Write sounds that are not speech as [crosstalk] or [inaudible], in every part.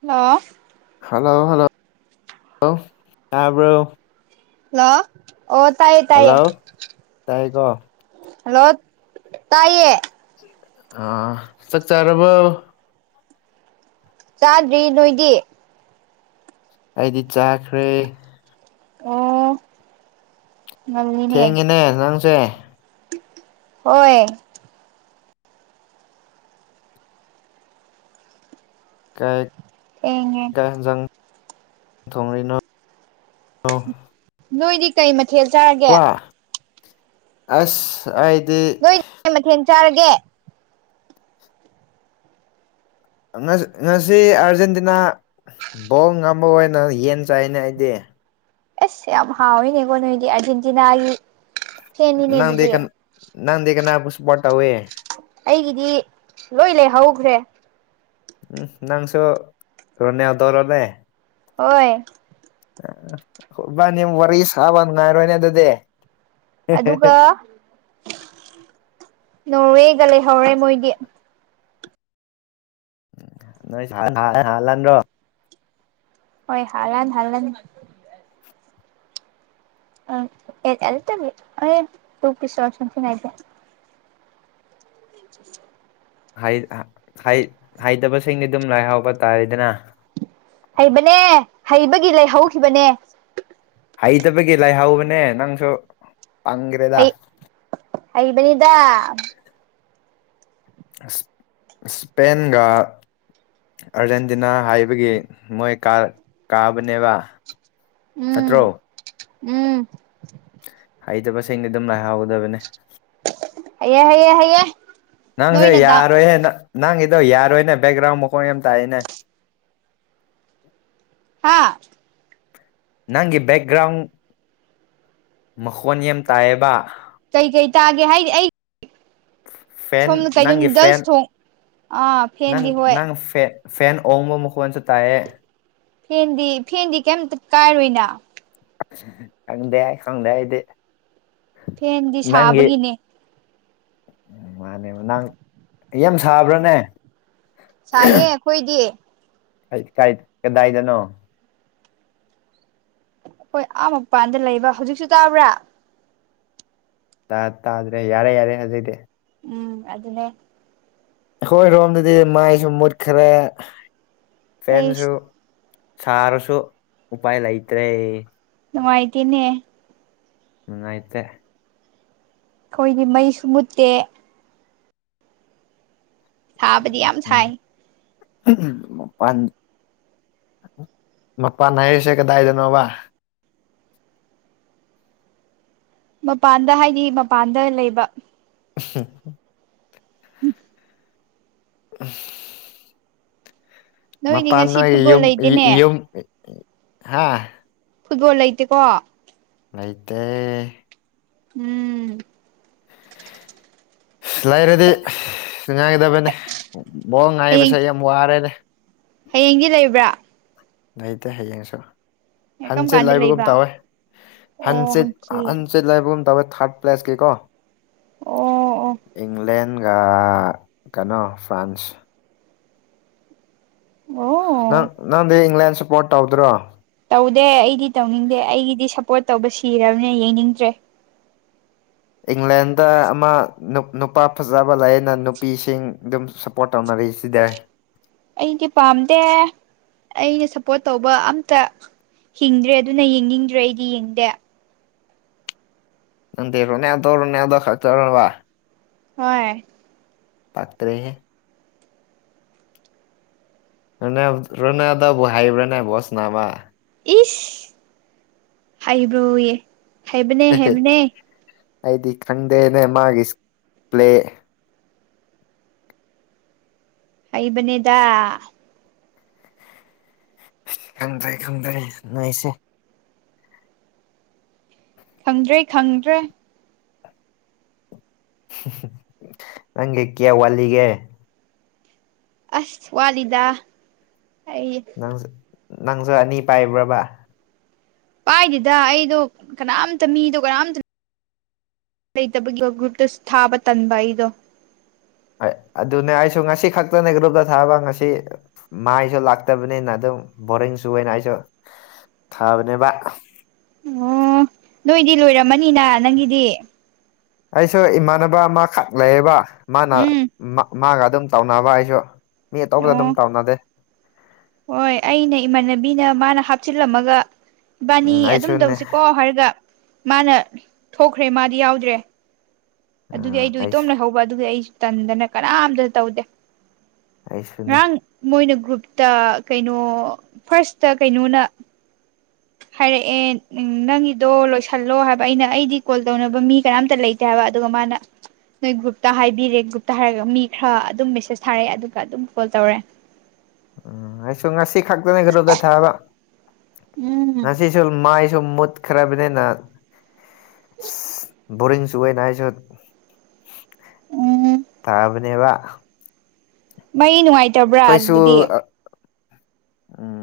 hello hello ꯍꯜꯂꯣꯂꯣ ꯌꯥꯕ꯭ꯔꯣ hello ꯑꯣ ꯇꯥꯏꯌꯦ ꯇꯥꯏꯌꯦ ꯍꯜꯂꯣ ꯇꯥꯏꯀꯣ ꯍꯜꯂꯣ ꯇꯥꯏꯌꯦ ꯑ ꯆꯥꯛ ꯆꯥꯔꯕ ꯆꯥꯗ꯭ꯔꯤ ꯅꯣꯏꯗꯤ ꯑꯩꯗꯤ ꯆꯥꯈ꯭ꯔꯦ ꯑꯣ ꯉꯜꯂꯤꯅꯦ ꯊꯦꯡꯉꯦꯅꯦ ꯅꯪꯁꯦ ꯑꯣꯏꯣꯏ ꯀꯥꯏ ꯑꯦ ꯍꯖꯥꯡ ꯊꯣꯡꯔꯤꯅꯣ ꯅꯣꯏꯗꯤ ꯀꯩ ꯃꯊꯦꯜ ꯆꯥꯔꯒꯦ ꯋꯥ ꯑꯁ ꯑꯥꯏꯗ ꯑꯩ ꯃꯊꯦꯟ ꯆꯥꯔꯒꯦ ꯉꯁꯤ ꯑꯥꯔꯖꯦꯟꯇꯤꯅꯥ ꯕꯣꯜ ꯉꯝꯕ ꯑꯣꯏꯅ ꯌꯦꯟ ꯆꯥꯏꯅꯦ ꯑꯩꯗꯤ ꯑꯦꯁ ꯌꯥꯝ ꯍꯥꯎꯋꯤꯅꯦꯀꯣ ꯅꯣꯏꯗꯤ ꯑꯥꯔꯖꯦꯟꯇꯤꯅꯥꯒꯤ ꯐꯦꯟꯅꯤꯅꯦ ꯑꯗꯨꯗꯤ ꯅꯪꯀ ꯅꯪꯀꯅ ꯄꯨꯁꯄꯣꯇꯋꯦ ꯑꯩꯒꯤꯗꯤ ꯂꯣꯏ ꯂꯩꯍꯧꯈ꯭ꯔꯦ ꯎꯝ ꯅꯪꯁꯨꯣ ꯔꯣꯅꯦ ꯌꯥꯗꯧꯔꯣꯂꯦ ꯍꯣꯏ ꯑ ꯍꯕꯅꯤ ꯋꯥꯔꯤ ꯁꯥꯕꯅ ꯉꯥꯏꯔꯣꯅꯦ ꯑꯗꯨꯗꯦ ꯑꯗꯨꯒ ꯅꯣꯔꯋꯦꯒ ꯂꯩꯍꯧꯔꯦ ꯃꯣꯏꯗꯤ ꯅꯣꯏ ꯍꯥ ꯂꯥꯟ ꯔꯣ ꯍꯣꯏ ꯍꯂꯥꯟ ꯍꯜꯅꯤ ꯑ ꯇꯔꯤ ꯇꯨ ꯄꯤꯁ ꯋꯥꯔꯁ ꯆꯦ [unintelligible] ꯍꯥꯏꯇꯕꯁꯤꯡꯗꯤ ꯑꯗꯨꯝ ꯂꯥꯏ ꯍꯥꯎꯕ ꯇꯥꯔꯦꯗꯅ ꯍꯩꯕꯅꯦ ꯍꯩꯕꯒꯤ ꯂꯩꯍꯧꯈꯤꯕꯅꯦ ꯍꯩꯇꯕꯒꯤ ꯂꯥꯏꯍꯧꯕꯅꯦ ꯅꯪꯁꯨ ꯄꯪꯈ꯭ꯔꯦꯗ ꯑꯩꯕꯅꯤꯗ ꯁꯄꯦꯟꯦꯟꯒ ꯑꯥꯔꯖꯦꯟꯇꯤꯅꯥ ꯍꯥꯏꯕꯒꯤ ꯃꯣꯏ ꯀꯥꯕꯅꯦꯕ ꯎꯝ ꯅꯠꯇ꯭ꯔꯣ ꯎꯝ ꯍꯩꯇꯕꯁꯤꯡꯗꯤ ꯑꯗꯨꯝ ꯂꯥꯏꯍꯥꯎꯒꯗꯕꯅꯦ ꯍꯌꯦ ꯍꯥꯏꯌꯦ ꯍꯥꯏꯌꯦꯦ ꯅꯪꯁꯦ ꯌꯥꯔꯣꯏꯍꯦ ꯅꯪꯒꯤꯗꯣ ꯌꯥꯔꯣꯏꯅꯦ ꯕꯦꯛꯒ꯭ꯔꯥꯎꯟ ꯃꯈꯀꯣꯟ ꯌꯥꯝ ꯇꯥꯛꯏꯅꯦ ꯎ ꯍꯥꯥ ꯅꯪꯒꯤ ꯕꯦꯛꯒ꯭ꯔꯥꯎꯟ ꯃꯈꯣꯟ ꯌꯥꯝ ꯇꯥꯏꯌꯦꯕ ꯀꯩ ꯀꯩ ꯇꯥꯒꯦ ꯍꯥꯏꯗꯤ ꯑꯩ ꯐꯦꯟ ꯁꯣꯝꯗ ꯀꯩꯅꯣ ꯅꯪꯒꯤ ꯐꯦꯟ ꯅꯨꯗꯜꯁ ꯊꯣꯡ ꯑꯥ ꯅꯪ ꯐꯦꯟꯗꯤ ꯍꯣꯏ ꯅꯪ ꯐꯦꯟ ꯑꯣꯡꯕ ꯃꯨꯈꯟꯁꯨ ꯇꯥꯏꯌꯦ ꯐꯦꯟꯗꯤ ꯐꯦꯟꯗꯤ ꯀꯩꯝꯇ ꯀꯥꯏꯔꯣꯏꯅ ꯈꯪꯗꯦ ꯈꯪꯗꯦ ꯏꯗꯦ ꯐꯦꯟꯗꯤ ꯁꯥꯕꯒꯤꯅꯦ ꯎ ꯃꯥꯅꯦ ꯅꯪ ꯌꯥꯝ ꯁꯥꯕ꯭ꯔꯥꯅꯦ ꯁꯥꯏꯌꯦꯦ ꯑꯩꯈꯣꯏꯗꯤꯌꯦ ꯀ ꯀꯔꯤ ꯀꯗꯥꯏꯗꯅꯣ ꯍꯈꯣꯏ ꯑꯥ ꯃꯄꯥꯟꯗ ꯂꯩꯕ ꯍꯧꯖꯤꯛꯁꯨ ꯇꯥꯕ꯭ꯔꯥ ꯇꯥ ꯇꯥꯗ꯭ꯔꯦ ꯌꯥꯔꯦ ꯌꯥꯔꯦ ꯍꯥꯏꯖꯩꯗꯦ ꯎꯝ ꯑꯗꯨ ꯑꯗꯨꯅꯦ ꯍꯣꯏ ꯔꯣꯝꯗꯗꯤ ꯃꯥꯏꯁꯨ ꯃꯨꯠꯈ꯭ꯔꯦ ꯐꯦꯟꯁꯨ ꯑꯩꯁ ꯁꯥꯔꯁꯨ ꯎꯄꯥꯏ ꯂꯩꯇ꯭ꯔꯦ ꯅꯨꯡꯃꯥꯏꯇꯅꯦ ꯅꯨꯡꯉꯥꯏꯇꯦ ꯑꯩꯈꯣꯏꯗꯤ ꯃꯩꯁꯨ ꯃꯨꯠꯇꯦ ꯊꯥꯕꯗꯤ ꯌꯥꯝ ꯁꯥꯏ ꯃꯄꯥꯟ ꯃꯄꯥꯟ ꯍꯥꯏꯔꯤꯁꯦ ꯀꯗꯥꯏꯗꯅꯣꯕ ꯃꯄꯥꯟꯗ ꯍꯥꯏꯗꯤ ꯃꯄꯥꯟꯗ ꯂꯩꯕ ꯎ ꯎꯝ ꯎꯝ ꯅꯣꯏꯗꯤ ꯉꯁꯤ ꯐꯨꯠꯕꯣꯜ ꯂꯩꯇꯦꯅꯦ ꯃꯄꯥꯥꯟꯅꯣꯌꯨꯝꯌꯨꯝ ꯍꯥ ꯐꯨꯠꯕꯣꯜ ꯂꯩꯇꯦꯀꯣ ꯑꯩꯇꯩ ꯎꯝ ꯑꯁ ꯂꯩꯥꯏꯔꯗꯤ ꯁ ꯉꯥꯏꯒꯗꯕꯅꯦ ꯕꯣꯡ ꯉꯥꯏꯕꯁꯦ ꯌꯥꯝ ꯋꯥꯔꯦꯅꯦ ꯍꯌꯦꯡꯒꯤ ꯂꯩꯕ꯭ꯔꯥ ꯅꯇ ꯍꯌꯦꯡꯁꯨ ꯀꯔꯝ ꯍꯟꯆꯤꯠ ꯀꯥꯟꯗ ꯍꯥꯏꯕꯒꯨꯝ ꯂꯩꯕ ꯇꯧꯋꯦ ꯑꯣ ꯍꯟꯆꯤꯠ ꯍꯪꯆꯤꯠ ꯍꯟꯆꯤꯠ ꯕꯨꯝ ꯇꯧꯋꯦ ꯊꯥꯔꯠ ꯄ꯭ꯂꯦꯁꯀꯤꯀꯣ ꯑꯣ ꯏꯪꯂꯦꯟ ꯏ ꯀꯩꯅꯣ ꯐ꯭ꯔꯥꯟꯁ ꯑꯣ ꯅꯪ ꯅꯪꯗꯤ ꯏꯪꯂꯦꯟ ꯁꯞꯄꯣꯔꯠ ꯇꯧꯗ꯭ꯔꯣ ꯇꯧꯗꯦ ꯑꯩꯗꯤ ꯇꯧꯅꯤꯡꯗꯦ ꯑꯩꯒꯤꯗꯤ ꯁꯞꯄꯣꯔꯠ ꯇꯧꯕ ꯁꯤꯔꯕꯅꯦ ꯌꯦꯡꯅꯤꯡꯗ꯭ꯔꯦ ꯏꯪꯂꯦꯟꯗ ꯑꯃ ꯅꯨꯄꯥ ꯐꯖꯕ ꯂꯩꯔꯅ ꯅꯨꯄꯤꯁꯤꯡ ꯑꯗꯨꯝ ꯄꯣꯠ ꯇꯧꯅꯔꯤꯛꯏꯁꯤꯗ ꯑꯩꯗꯤ ꯄꯥꯝꯗꯦ ꯑꯩꯅ ꯁꯞꯄꯣꯔꯠ ꯇꯧꯕ ꯑꯝꯇ ꯍꯤꯡꯗ꯭ꯔꯦ ꯑꯗꯨꯅ ꯌꯦꯡꯅꯤꯡꯗ꯭ꯔꯦ ꯑꯩꯗꯤ ꯌꯦꯡꯗꯦ ꯅꯦꯔꯣ ꯅ ꯇꯧꯔ ꯅ ꯈ ꯇꯧꯔ ꯋꯥ ꯍꯣꯏ ꯄꯇ꯭ꯔꯦ ꯑꯅ ꯔꯣꯅꯥꯗꯕꯨ ꯍꯥꯏꯕ꯭ꯔꯅꯥꯕꯣꯁ ꯅꯥꯕ ꯏꯁ ꯍꯥꯏꯕ꯭ꯔꯣꯌꯦ ꯍꯥꯏꯕꯅꯦ ꯍꯥꯏꯕꯅꯦ ꯑꯩꯗꯤ ꯈꯪꯗꯦꯅꯦ ꯃꯥꯒꯤ ꯏꯁꯄ꯭ꯂꯦ ꯑꯩꯕꯅꯦꯗ ꯈꯪꯗ꯭ꯔꯦ ꯈꯪꯗ꯭ꯔꯦ ꯅꯣꯏꯁꯦ ꯈꯪꯗ꯭ꯔꯦ ꯈꯪꯗ꯭ꯔꯦ ꯅꯪꯒꯤ ꯀꯦꯋꯥꯂꯤꯒ ꯑꯁ ꯋꯥꯂꯤꯗꯥ ꯑꯩ ꯅꯪ ꯅꯪꯁꯨ ꯑꯅꯤ ꯄꯥꯏꯕ꯭ꯔꯕ ꯄꯥꯏꯗꯦꯗ ꯑꯩꯗꯣ ꯀꯅꯥꯝꯇ ꯃꯤꯗꯣ ꯀꯅꯥꯝꯇ ꯂꯩꯇꯕꯒꯤ ꯒ꯭ꯔꯨꯞꯇ ꯊꯥꯕ ꯇꯟꯕ ꯑꯩꯗꯣ ꯑꯗꯨꯅꯦ ꯑꯩꯁꯨ ꯉꯁꯤ ꯈꯛꯇꯅꯦ ꯒ꯭ꯔꯨꯞꯇ ꯊꯥꯕ ꯉꯁꯤ ꯃꯥꯏꯁꯨ ꯂꯥꯛꯇꯕꯅꯤꯅ ꯑꯗꯨꯝ ꯕꯣꯔꯤꯡ ꯁꯨꯅ ꯑꯩꯁꯨ ꯊꯕꯅꯦꯕ ꯑꯣ ꯅꯣꯏꯗꯤ ꯂꯣꯏꯔꯝꯃꯅꯤꯅ ꯅꯪꯒꯤꯗꯤ ꯑꯩꯁꯨ ꯏꯃꯥꯟꯅꯕ ꯑꯃꯈꯛ ꯂꯩꯌꯦꯕ ꯃꯥꯅ ꯎꯝ ꯃꯥꯒ ꯑꯗꯨꯝ ꯇꯧꯅꯕ ꯑꯩꯁꯨ ꯃꯤ ꯑꯇꯧꯕꯗ ꯑꯗꯨꯝ ꯑꯣ ꯀꯥꯎꯅꯗꯦ ꯍꯣꯏ ꯑꯩꯅ ꯏꯃꯥꯟꯅꯕꯤꯅ ꯃꯥꯅ ꯍꯥꯞꯆꯤꯜꯂꯝꯃꯒ ꯕꯥꯅꯤ ꯎꯝ ꯑꯗꯨꯝ ꯑꯩꯁꯨꯅꯦ ꯇꯧꯁꯤꯀꯣ ꯍꯥꯏꯔꯒ ꯃꯥꯅ ꯊꯣꯛꯈ꯭ꯔꯦ ꯃꯥꯗꯤ ꯌꯥꯎꯗ꯭ꯔꯦ ꯑꯗꯨꯒꯤ ꯎꯝ ꯑꯩꯗꯣ ꯏꯇꯣꯝ ꯑꯩꯁꯨ ꯂꯩꯍꯧꯕ ꯑꯗꯨꯒꯤ ꯑꯩꯁꯨ ꯇꯟꯗꯅ ꯀꯅꯥꯝꯇꯅ ꯇꯧꯗꯦ ꯑꯩꯁꯨꯅꯦ ꯉꯔꯥꯡ ꯃꯣꯏꯅ ꯒ꯭ꯔꯨꯞꯇ ꯀꯩꯅꯣ ꯐꯥꯔꯁꯇ ꯀꯩꯅꯣꯅ ꯍꯥꯏꯔꯛꯑꯦ ꯎ ꯅꯪꯒꯤꯗꯣ ꯂꯣꯏꯁꯤꯜꯂꯣ ꯍꯥꯏꯕ ꯑꯩꯅ ꯑꯩꯗꯤ ꯀꯣꯜ ꯇꯧꯅꯕ ꯃꯤ ꯀꯅꯥꯝꯇ ꯂꯩꯒ ꯇꯕ ꯑꯗꯨꯒ ꯃꯥꯅ ꯅꯣꯏ ꯒ꯭ꯔꯨꯞꯇ ꯍꯥꯏꯕꯤꯔꯦ ꯒ꯭ꯔꯨꯞꯇ ꯍꯥꯏꯔꯒ ꯃꯤ ꯈꯔ ꯑꯗꯨꯝ ꯃꯦꯁꯦꯁ ꯊꯥꯔꯛꯑꯦ ꯑꯗꯨꯒ ꯑꯗꯨꯝ ꯀꯣꯜ ꯇꯧꯔꯦ ꯎꯝ ꯉꯁꯨ ꯉꯁꯤ ꯈꯛꯇꯅꯦ ꯈ꯭ꯔꯨꯇ ꯊꯥꯕ ꯎꯝ ꯉꯁꯤ ꯁꯨ ꯃꯥꯏꯁꯨ ꯃꯨꯠ ꯈꯔꯕꯅꯤꯅ ꯁꯤ ꯕꯣꯔꯤꯡ ꯆꯒꯥꯏꯅ [unintelligible] ꯆ ꯎꯝ ꯇꯥꯕꯅꯦꯕ ꯃꯩ ꯅꯨꯡꯉꯥꯏꯇꯕ꯭ꯔꯥ ꯑꯩꯈꯣꯏꯁꯨ ꯑꯗꯨꯗꯤ ꯎꯝ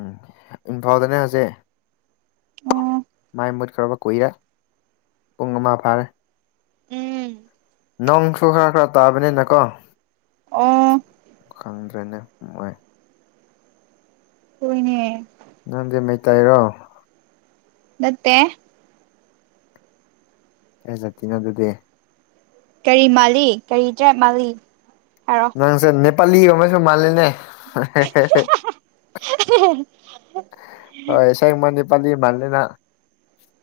ꯏꯝꯐꯥꯜꯗꯅꯦ ꯍꯧꯁꯛ ꯑꯣ ꯃꯥꯏ ꯃꯨꯠꯈ꯭ꯔꯕ ꯀꯨꯏꯔꯦ ꯄꯨꯡ ꯑꯃ ꯐꯥꯔꯦ ꯎꯝ ꯅꯣꯡꯁꯨ ꯈꯔ ꯈꯔ ꯇꯥꯕꯅꯤꯅꯀꯣ ꯑꯣ ꯈꯪꯗ꯭ꯔꯦꯅꯦ ꯃꫭꯏ ꯍꯣꯏꯅꯦ ꯅꯪꯗꯤ ꯃꯩꯇꯩꯔꯣ ꯅꯠꯇꯦ ꯀꯩꯖꯇꯤꯅꫭ ꯑꯗꯨꯗꯤ ꯀꯔꯤ ꯃꯥꯜꯂꯤ ꯀꯔꯤ‌ ꯇꯔꯥꯞ ꯃꯥꯜꯂꯤ‌ꯍꯥꯏꯔ ꯅꯪꯁꯦ ꯅꯦꯄꯥꯂꯤ ꯒꯨꯝꯕꯁꯨ ꯃꯥꯜꯂꯤꯅꯦ ꯑꯁ‌ꯦꯕ ꯅ‌ꯦꯄꯂꯤ ꯃꯥꯟꯂꯤꯅ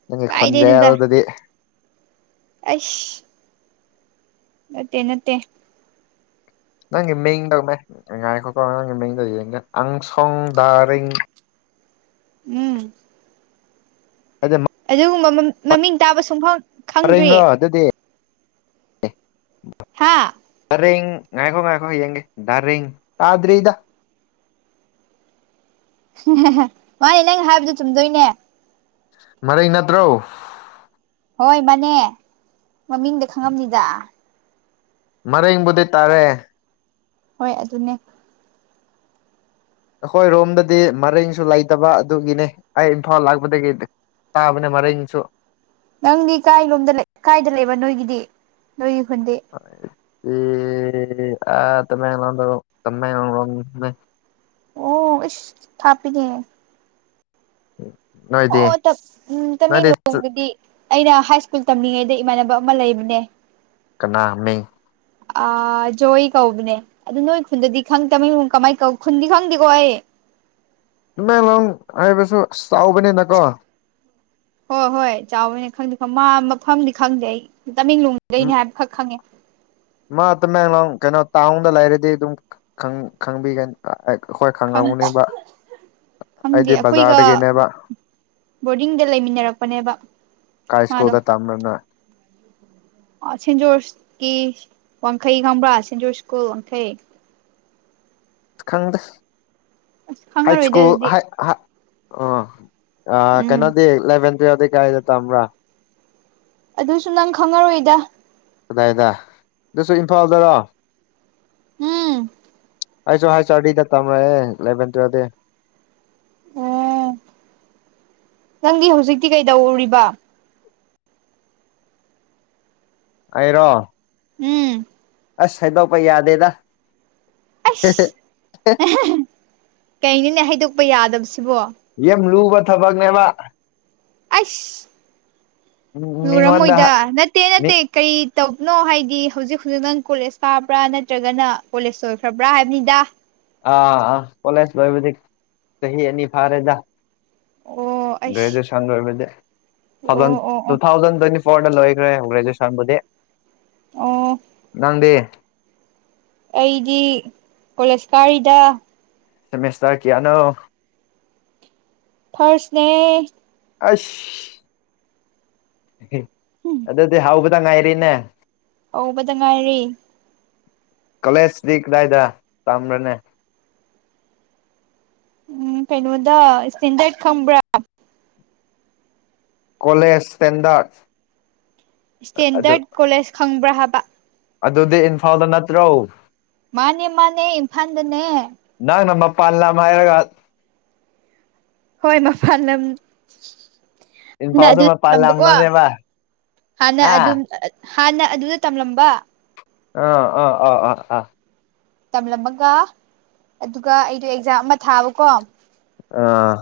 ꯅꯪꯒꯤ ꯈꫭꯜꯖ‌‌ꯦꯜꯗꯨꯗꯤ ꯑ‌ꯥꯏꯁ ꯅꯠꯇꯦ ꯅꯠꯇꯦ ꯅꯪꯒꯤ ꯃꯤꯡ ꯇꯧꯃꯦ [unintelligible] ꯉꯥꯏꯈꯣꯀꫭ ꯅꯪꯒꯤ ꯃꯤꯡꯗꯧ ꯌꯦꯡꯗ ꯑꯪꯁꯣꯡ ꯗꯥꯔꯤꯡ ꯎꯝ ꯑ [unintelligible] ꯑꯗꯨꯒꯨꯝꯕ ꯃꯃꯤꯡ ꯇꯥꯕ ꯁꯨꯡꯐꯝ ꯈꯪꯗ꯭ꯔꯤ ꯀꯔꯤꯅꫭ ꯑꯗꯨꯗꯤ ꯍꯥꯥ ꯗꯔꯤꯡ ꯉꯥꯏꯈꯣ ꯉꯥꯏꯈꯣ ꯌꯦꯡꯒ‌ꯦ ꯗꯔꯤꯡ ꯇꯥꯗ꯭ꯔꯤꯗ ꯃꯥꯅꯦ ꯅꯪ ꯍꯥꯏꯕꯗꯨ ꯆꯨꯝꯗꯣꯏꯅꯦ ꯃꯔꯤꯡ ꯅꯠꯇ꯭ꯔꯣ ꯍꯣꯏ ꯃꯥꯅꯦ ꯃꯃꯤꯡꯗ ꯈꯪꯉꯝꯅꯤꯗ ꯃꯔꯤꯡꯕꯨꯗꯤ ꯇꯥꯔꯦ ꯍꯣꯏ ꯑꯗꯨꯅꯦ ꯑꯩꯈꯣꯏ ꯔꯣꯝꯗꯗꯤ ꯃꯔꯦꯡꯁꯨ ꯂꯩꯇꯕ ꯑꯗꯨꯒꯤꯅꯦ ꯑꯩ ꯏꯝꯐꯥꯜ ꯂꯥꯛꯄꯗꯒꯤꯗꯤ ꯇꯥꯕꯅꯦ ꯃꯔꯦꯡꯁꯨ ꯅꯪꯗꯤ ꯀꯥꯏ ꯂꯣꯝꯗ ꯂꯩ ꯀꯥꯏꯗ ꯂꯩꯕ ꯅꯣꯏꯒꯤꯗꯤ ꯅꯣꯏꯒꯤ ꯈꯨꯟꯗꯤ ꯑꯇ ꯑ ꯇ [unintelligible] ꯃꯦꯣ ꯀꯃꯦꯅ ꯑꯣ ꯏꯁ ꯊꯥꯞꯄꯤꯅ‌ꯦ ꯎꯝ [unintelligible] ꯑꯣ ꯆꯠ ꯇꯃꯦꯡꯂꯣꯡꯗꯗꯤ ꯑꯩꯅ ꯍꯥꯏ ꯁ꯭ꯀꯨꯜ ꯇꯝꯂꯤꯉꯩꯗ ꯏꯃꯥꯟꯅꯕ ꯑꯃ ꯂꯩꯕꯅꯦ ꯀꯅꯥꯃꯤꯡ ꯑ ꯖꯣꯏ ꯀꯧꯕꯅꯦ ꯑꯗꯨ ꯅꯣꯏ ꯈꯨꯟꯗꯗꯤ ꯈꯪ ꯇꯃ‌ꯦꯡ ꯀꯃꯥꯏ ꯀꯧ ꯈꯨꯟꯗꯤ ꯈꯪꯗꯦꯀꯣ ꯑꯩ ꯇꯃꯦꯡꯂꯣꯡ ꯍꯥꯏꯕꯁꯨ ꯑꯁ ꯆꯥꯎꯕꯅꯤꯅꯀꯣ ꯍꯣꯏ ꯍꯣꯏ ꯆꯥꯎꯕꯅꯦ ꯈꯪꯗꯦ ꯈꯪ ꯃꯥ ꯃꯐꯝꯗꯤ ꯈꯪꯗꯦ ꯑꯩ ꯇꯃꯦꯡꯂꯣꯡꯗꯩꯅꯤ ꯍꯥꯏꯕꯈꯛ ꯈꯪꯉꯦ ꯃꯥ ꯇꯃꯦꯡꯂꯣꯡ ꯀꯩꯅꯣ ꯇꯥꯎꯟꯗ ꯂꯩꯔꯗꯤ ꯑꯗꯨꯝ ꯈꯪꯕꯤꯒꯅꯤ ꯑꯩꯈꯣꯏ ꯈꯪ ꯈꯪꯉꯝꯈꯅꯤꯕ ꯈꯪꯗꯦ ꯑꯩꯗꯤ ꯑꯩꯈꯣꯏꯒ ꯕꯖꯥꯔꯗꯒꯤꯅꯦꯕ ꯕꯣꯔꯗꯤꯡꯗ ꯂꯩꯃꯤꯟꯅꯔꯛꯄꯅꯦꯕ ꯀꯩ ꯃꯥꯗꯣ ꯏꯁꯀꯨꯜꯗ ꯇꯝꯕꯔꯥ ꯅꫭꯏ ꯑꯥ ꯁꯦꯟ ꯖꯣꯔꯁꯀꯤ ꯋꯥꯡꯈꯩ ꯈꯪꯕ꯭ꯔꯥ ꯁꯦꯟ ꯖꯣꯔꯁ ꯁ꯭ꯀꯨꯜ ꯋꯥꯡꯈꯩ ꯈꯪꯗ‌ꯦ ꯑꯁ ꯍꯥꯏ ꯈꯪꯉꯔꯣꯏꯗ ꯏꯁꯀꯨꯜ ꯑꯗꯨꯗꯤ ꯍꯥꯠ ꯍꯥ ꯑꯣ ꯑꯥ ꯎꯝ ꯀꯩꯅꯣꯗꯤ ꯏꯂꯦꯚꯦꯟ ꯇꯨꯋꯞꯇꯤ ꯌꯥꯗ ꯀꯥꯏꯗ ꯇꯝꯕ꯭ꯔꯥ ꯑꯗꯨꯁꯨ ꯅꯪ ꯈꯪꯉꯔꯣꯏꯗ ꯀꯗꯥꯏꯗ ꯑꯗꯨꯁꯨ ꯏꯝꯐꯥꯜꯗꯔꯣ ꯎꯝ ꯑꯩꯁꯨ ꯍꯥꯏꯁ ꯑꯥꯔ ꯗꯤꯗ ꯇꯝꯃꯦ ꯂꯦꯚꯦꯟ ꯇꯨꯋꯦꯜꯗꯤ ꯑꯣ ꯅꯪꯗꯤ ꯍꯧꯖꯤꯛꯇꯤ ꯀꯩꯗꯧꯔꯤꯕ ꯑꯩꯔꯣ ꯎꯝ ꯑꯁ ꯍꯥꯏꯗꯣꯛꯄ ꯌꯥꯗꯦꯗ ꯑꯁ ꯀꯩꯅꯣꯅꯦ ꯍꯥꯏꯗꯣꯛꯄ ꯌꯥꯗꯕꯁꯤꯕꯣ ꯌꯥꯝ ꯂꯨꯕ ꯊꯕꯛꯅꯦꯕ ꯑꯁ ꯂꯨꯔꯝꯃꯣꯏꯗ ꯃꯤꯉꯣꯟꯗ ꯅꯠ ꯅꯠꯇꯦ ꯃꯤ ꯅꯠꯇꯦ ꯀꯔꯤ ꯇꯧꯕꯅꯣ ꯍꯥꯏꯗꯤ ꯍꯧꯖꯤꯛ ꯍꯧꯖꯤꯛ ꯅꯪ ꯀꯣꯂꯦꯖ ꯀꯥꯕ꯭ꯔꯥ ꯅꯠꯇ꯭ꯔꯒꯅ ꯀꯣꯂꯦꯖ ꯂꯣꯏꯈ꯭ꯔꯕ꯭ꯔꯥ ꯍꯥꯏꯕꯅꯤꯗ ꯑꯥ ꯑꯥ ꯀꯣꯂꯦꯖ ꯂꯣꯏꯕꯗꯤ ꯆꯍꯤ ꯑꯅꯤ ꯐꯥꯔꯦꯗ ꯑꯣ ꯑꯩꯁ ꯒ꯭ꯔꯦꯖꯨꯌꯦꯁꯟ ꯂꯣꯏꯕꯗꯤ ꯑꯣ ꯑꯣ ꯇꯨ ꯑꯣ ꯊꯥꯎꯖꯟ ꯇ꯭ꯋꯦꯟꯇꯤ ꯐꯣꯔꯗ ꯂꯣꯏꯒ꯭ꯔꯦ ꯒ꯭ꯔꯦꯖꯨꯌꯦꯁꯟꯕꯨꯗꯤ ꯑꯣ ꯅꯪꯗꯤ ꯑꯩꯗꯤ ꯀꯣꯂꯦꯖ ꯀꯥꯔꯤꯗ ꯁꯦꯃꯤꯁꯇꯔ ꯀꯌꯥꯅꯣ ꯐꯥꯔ꯭ꯁ ꯅꯦ ꯑꯁ ꯑꯗꯨꯗꯗꯤ ꯍꯥꯎꯕꯗ ꯉꯥꯏꯔꯤꯅꯦ ꯍꯧꯕꯗ ꯉꯥꯏꯔꯤ ꯀꯣꯂꯦꯖꯗꯤ ꯀꯗꯥꯏꯗ ꯇꯝꯕ꯭ꯔꯅꯦ ꯎꯝ ꯀꯩꯅꯣꯗ ꯏꯁꯇꯦꯟꯗ꯭ꯔꯠ ꯈꯝꯕ꯭ꯔꯥ ꯀꯣꯂꯦꯖ ꯁꯇꯦꯟꯗꯔ꯭ꯠ ꯏꯁꯇꯦꯟꯗꯔ꯭ꯠ ꯀꯣꯂꯦꯖ ꯈꯪꯕ꯭ꯔꯥ ꯍꯥꯏꯕ ꯑꯗꯨꯗꯤ ꯏꯝꯐꯥꯜꯗ ꯅꯠꯇ꯭ꯔꯣ ꯃꯥꯅꯦ ꯃꯥꯅꯦ ꯏꯝꯐꯥꯜꯗꯅꯦ ꯅꯪꯅ ꯃꯄꯥꯟ ꯂꯝ ꯍꯥꯏꯔꯒ ꯍꯣꯏ ꯃꯄꯥꯟ ꯂꯝ ꯅꯥ ꯏꯝꯐꯥꯜꯗ ꯑꯗꯨ ꯃꯄꯥꯟ ꯇꯝꯕꯀꯣ ꯂꯝꯂꯅꯦꯕ ꯍꯥꯟꯅ ꯍꯥ ꯑꯗꯨꯝ ꯍꯥꯟꯅ ꯑꯗꯨꯗ ꯇꯝꯂꯝꯕ ꯑꯥ ꯑ ꯑꯥ ꯑꯥ ꯑꯥ ꯇꯝꯂꯝꯃꯒ ꯑꯗꯨꯒ ꯑꯩꯗꯣ ꯑꯦꯛꯖꯥꯝ ꯑꯃ ꯊꯥꯕꯀꯣ ꯑꯥ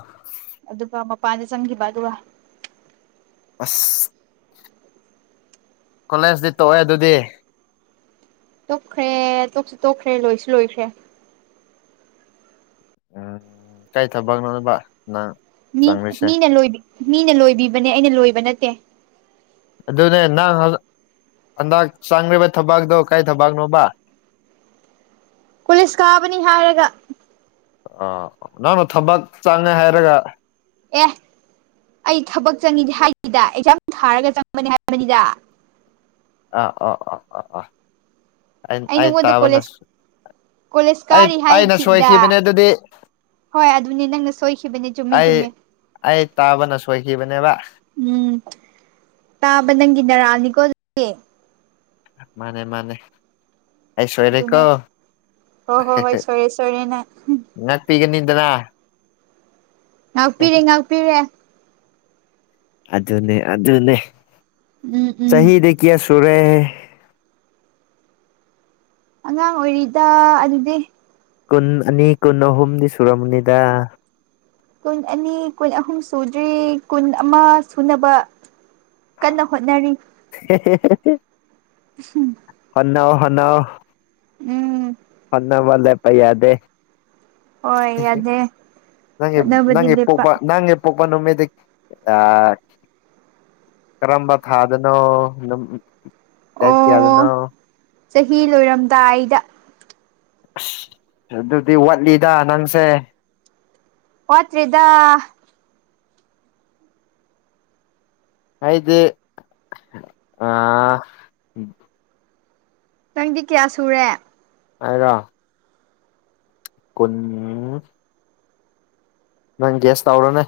ꯑꯗꯨꯒ ꯃꯄꯥꯟꯗ ꯆꯪꯈꯤꯕ ꯑꯗꯨꯒ ꯑꯁ ꯀꯣꯂꯦꯖꯇꯤ ꯇꯣꯛꯑꯦ ꯑꯗꯨꯗꯤ ꯇꯣꯛꯈ꯭ꯔꯦ ꯇꯣꯛꯁꯨ ꯇꯣꯛꯈ꯭ꯔꯦ ꯂꯣꯏꯁꯨ ꯂꯣꯏꯈ꯭ꯔꯦ ꯎꯝ ꯀꯥꯏ ꯊꯕꯛꯅꯣꯕ ꯅꯪ ꯃꯤ ꯆꯪꯂꯤꯁꯦ ꯃꯤꯅ ꯂꯣꯏ ꯃꯤꯅ ꯂꯣꯏꯕꯤꯕꯅꯦ ꯑꯩꯅ ꯂꯣꯏꯕ ꯅꯠꯇꯦ ꯑꯗꯨꯅꯦ ꯅꯪ ꯍꯟꯗꯛ ꯆꯪ꯭ꯒꯔꯤꯕ ꯊꯕꯥꯛꯇꯣ ꯀꯩ ꯊꯕꯛꯅꯣꯕ ꯀꯣꯂꯦꯁ ꯀꯥꯕꯅꯤ ꯍꯥꯏꯔꯒ ꯑꯥ ꯅꯪꯅ ꯊꯕꯛ ꯆꯪꯉꯦ ꯍꯥꯏꯔꯒ ꯑꯦ ꯑꯩ ꯊꯕꯛ ꯆꯪꯉꯤ ꯍꯥꯏꯗꯦꯗ ꯑꯦꯛꯖꯥꯝ ꯊꯥꯔꯒ ꯆꯪꯕꯅꯤ ꯍꯥꯏꯕꯅꯤꯗ ꯑꯥ ꯑꯥ ꯑꯥ ꯑꯥ ꯑꯥ ꯑꯩ ꯅꯉꯣꯟꯗ ꯇꯥꯕꯅ ꯀꯣꯂꯦꯖ ꯁꯨ ꯀꯣꯂꯦꯖ ꯑꯩ ꯀꯥꯔꯤ ꯑꯩꯅ ꯍꯥꯏꯈꯤꯗ ꯁꯣꯏꯈꯤꯕꯅꯦ ꯑꯗꯨꯗꯤ ꯍꯣꯏ ꯑꯗꯨꯅꯤ ꯅꯪꯅ ꯁꯣꯏꯈꯤꯕꯅꯤ ꯆꯨꯝꯃꯤ ꯑꯩ ꯆꯨꯝꯃꯤ ꯑꯩ ꯇꯥꯕꯅ ꯁꯣꯏꯈꯤꯕꯅꯦꯕ ꯎꯝ ꯇꯥꯕ ꯅꯪꯒꯤ ꯅꯔꯜꯅꯤꯀꯣ ꯑꯗꯨꯗꯤ ꯃꯥꯅꯦ ꯃꯥꯅꯦ ꯑꯩ ꯁꯣꯏꯔꯦꯀꯣ ꯑꯗꯨꯅꯦ ꯍꯣꯏ ꯍꯣꯏ ꯍꯣꯏ ꯁꯔꯦ ꯁꯣꯔꯦꯅ ꯉꯥꯛꯄꯤꯤꯒꯅꯤꯗꯅ ꯉꯥꯛꯄꯤꯔꯦ ꯉꯥꯛꯄꯤꯔꯦ ꯑꯗꯨ ꯑꯗꯨꯅꯦ ꯑꯗꯨ ꯑꯗꯨꯅꯦ ꯎꯝ ꯎꯝ ꯆꯍꯤꯍꯤꯗ ꯀꯌꯥ ꯁꯨꯔꯦꯦ ꯑꯉꯥꯡ ꯑꯣꯏꯔꯤꯗ ꯑꯗꯨꯗꯤ ꯀꯨꯟ ꯑꯅꯤ ꯀꯨꯟ ꯑꯍꯨꯝꯗꯤ ꯁꯨꯔꯝꯔꯕꯅꯤꯗ ꯀꯨꯟ ꯑꯅꯤ ꯀꯨꯟ ꯑꯍꯨꯝ ꯁꯨꯗ꯭ꯔꯤ ꯀꯨꯟ ꯑꯃ ꯁꯨꯅꯕ ꯀꯟꯅ ꯍꯣꯠꯅꯔꯤ [unintelligible] ꯎꯝ ꯍꯅ ꯍꯅ ꯎꯝ ꯐꯟꯅꯕꯂꯦ ꯄꯌꯥꯗꯦ ꯍꯣꯏ ꯌꯥꯗꯦ ꯍꯣꯠꯅꯕꯗꯤ ꯂꯦꯞꯄ [unintelligible] ꯄꯄ ꯅꯨꯃꯦꯗꯤ ꯑ ꯀꯔꯝꯕ ꯊꯥꯗꯅꯣ ꯗꯦ ꯀꯌꯥꯗꯅꯣ ꯑꯣ ꯆꯍꯤ ꯂꯣꯏꯔꯝꯗꯥꯏꯗ ꯑꯁ ꯑꯗꯨꯗꯤ ꯋꯥꯠꯂꯤꯗ ꯅꯪꯁꯦ ꯄꯠꯇꯔꯤꯗ ꯍꯥꯏꯗꯤ ꯑ ꯅꯪꯗꯤ ꯀꯌꯥ ꯁꯨꯔꯦ ꯍꯥꯏꯔ ꯀꯨꯟ ꯅꯪ ꯒꯁ ꯇꯥꯎ꯭ꯔꯣꯅꯦ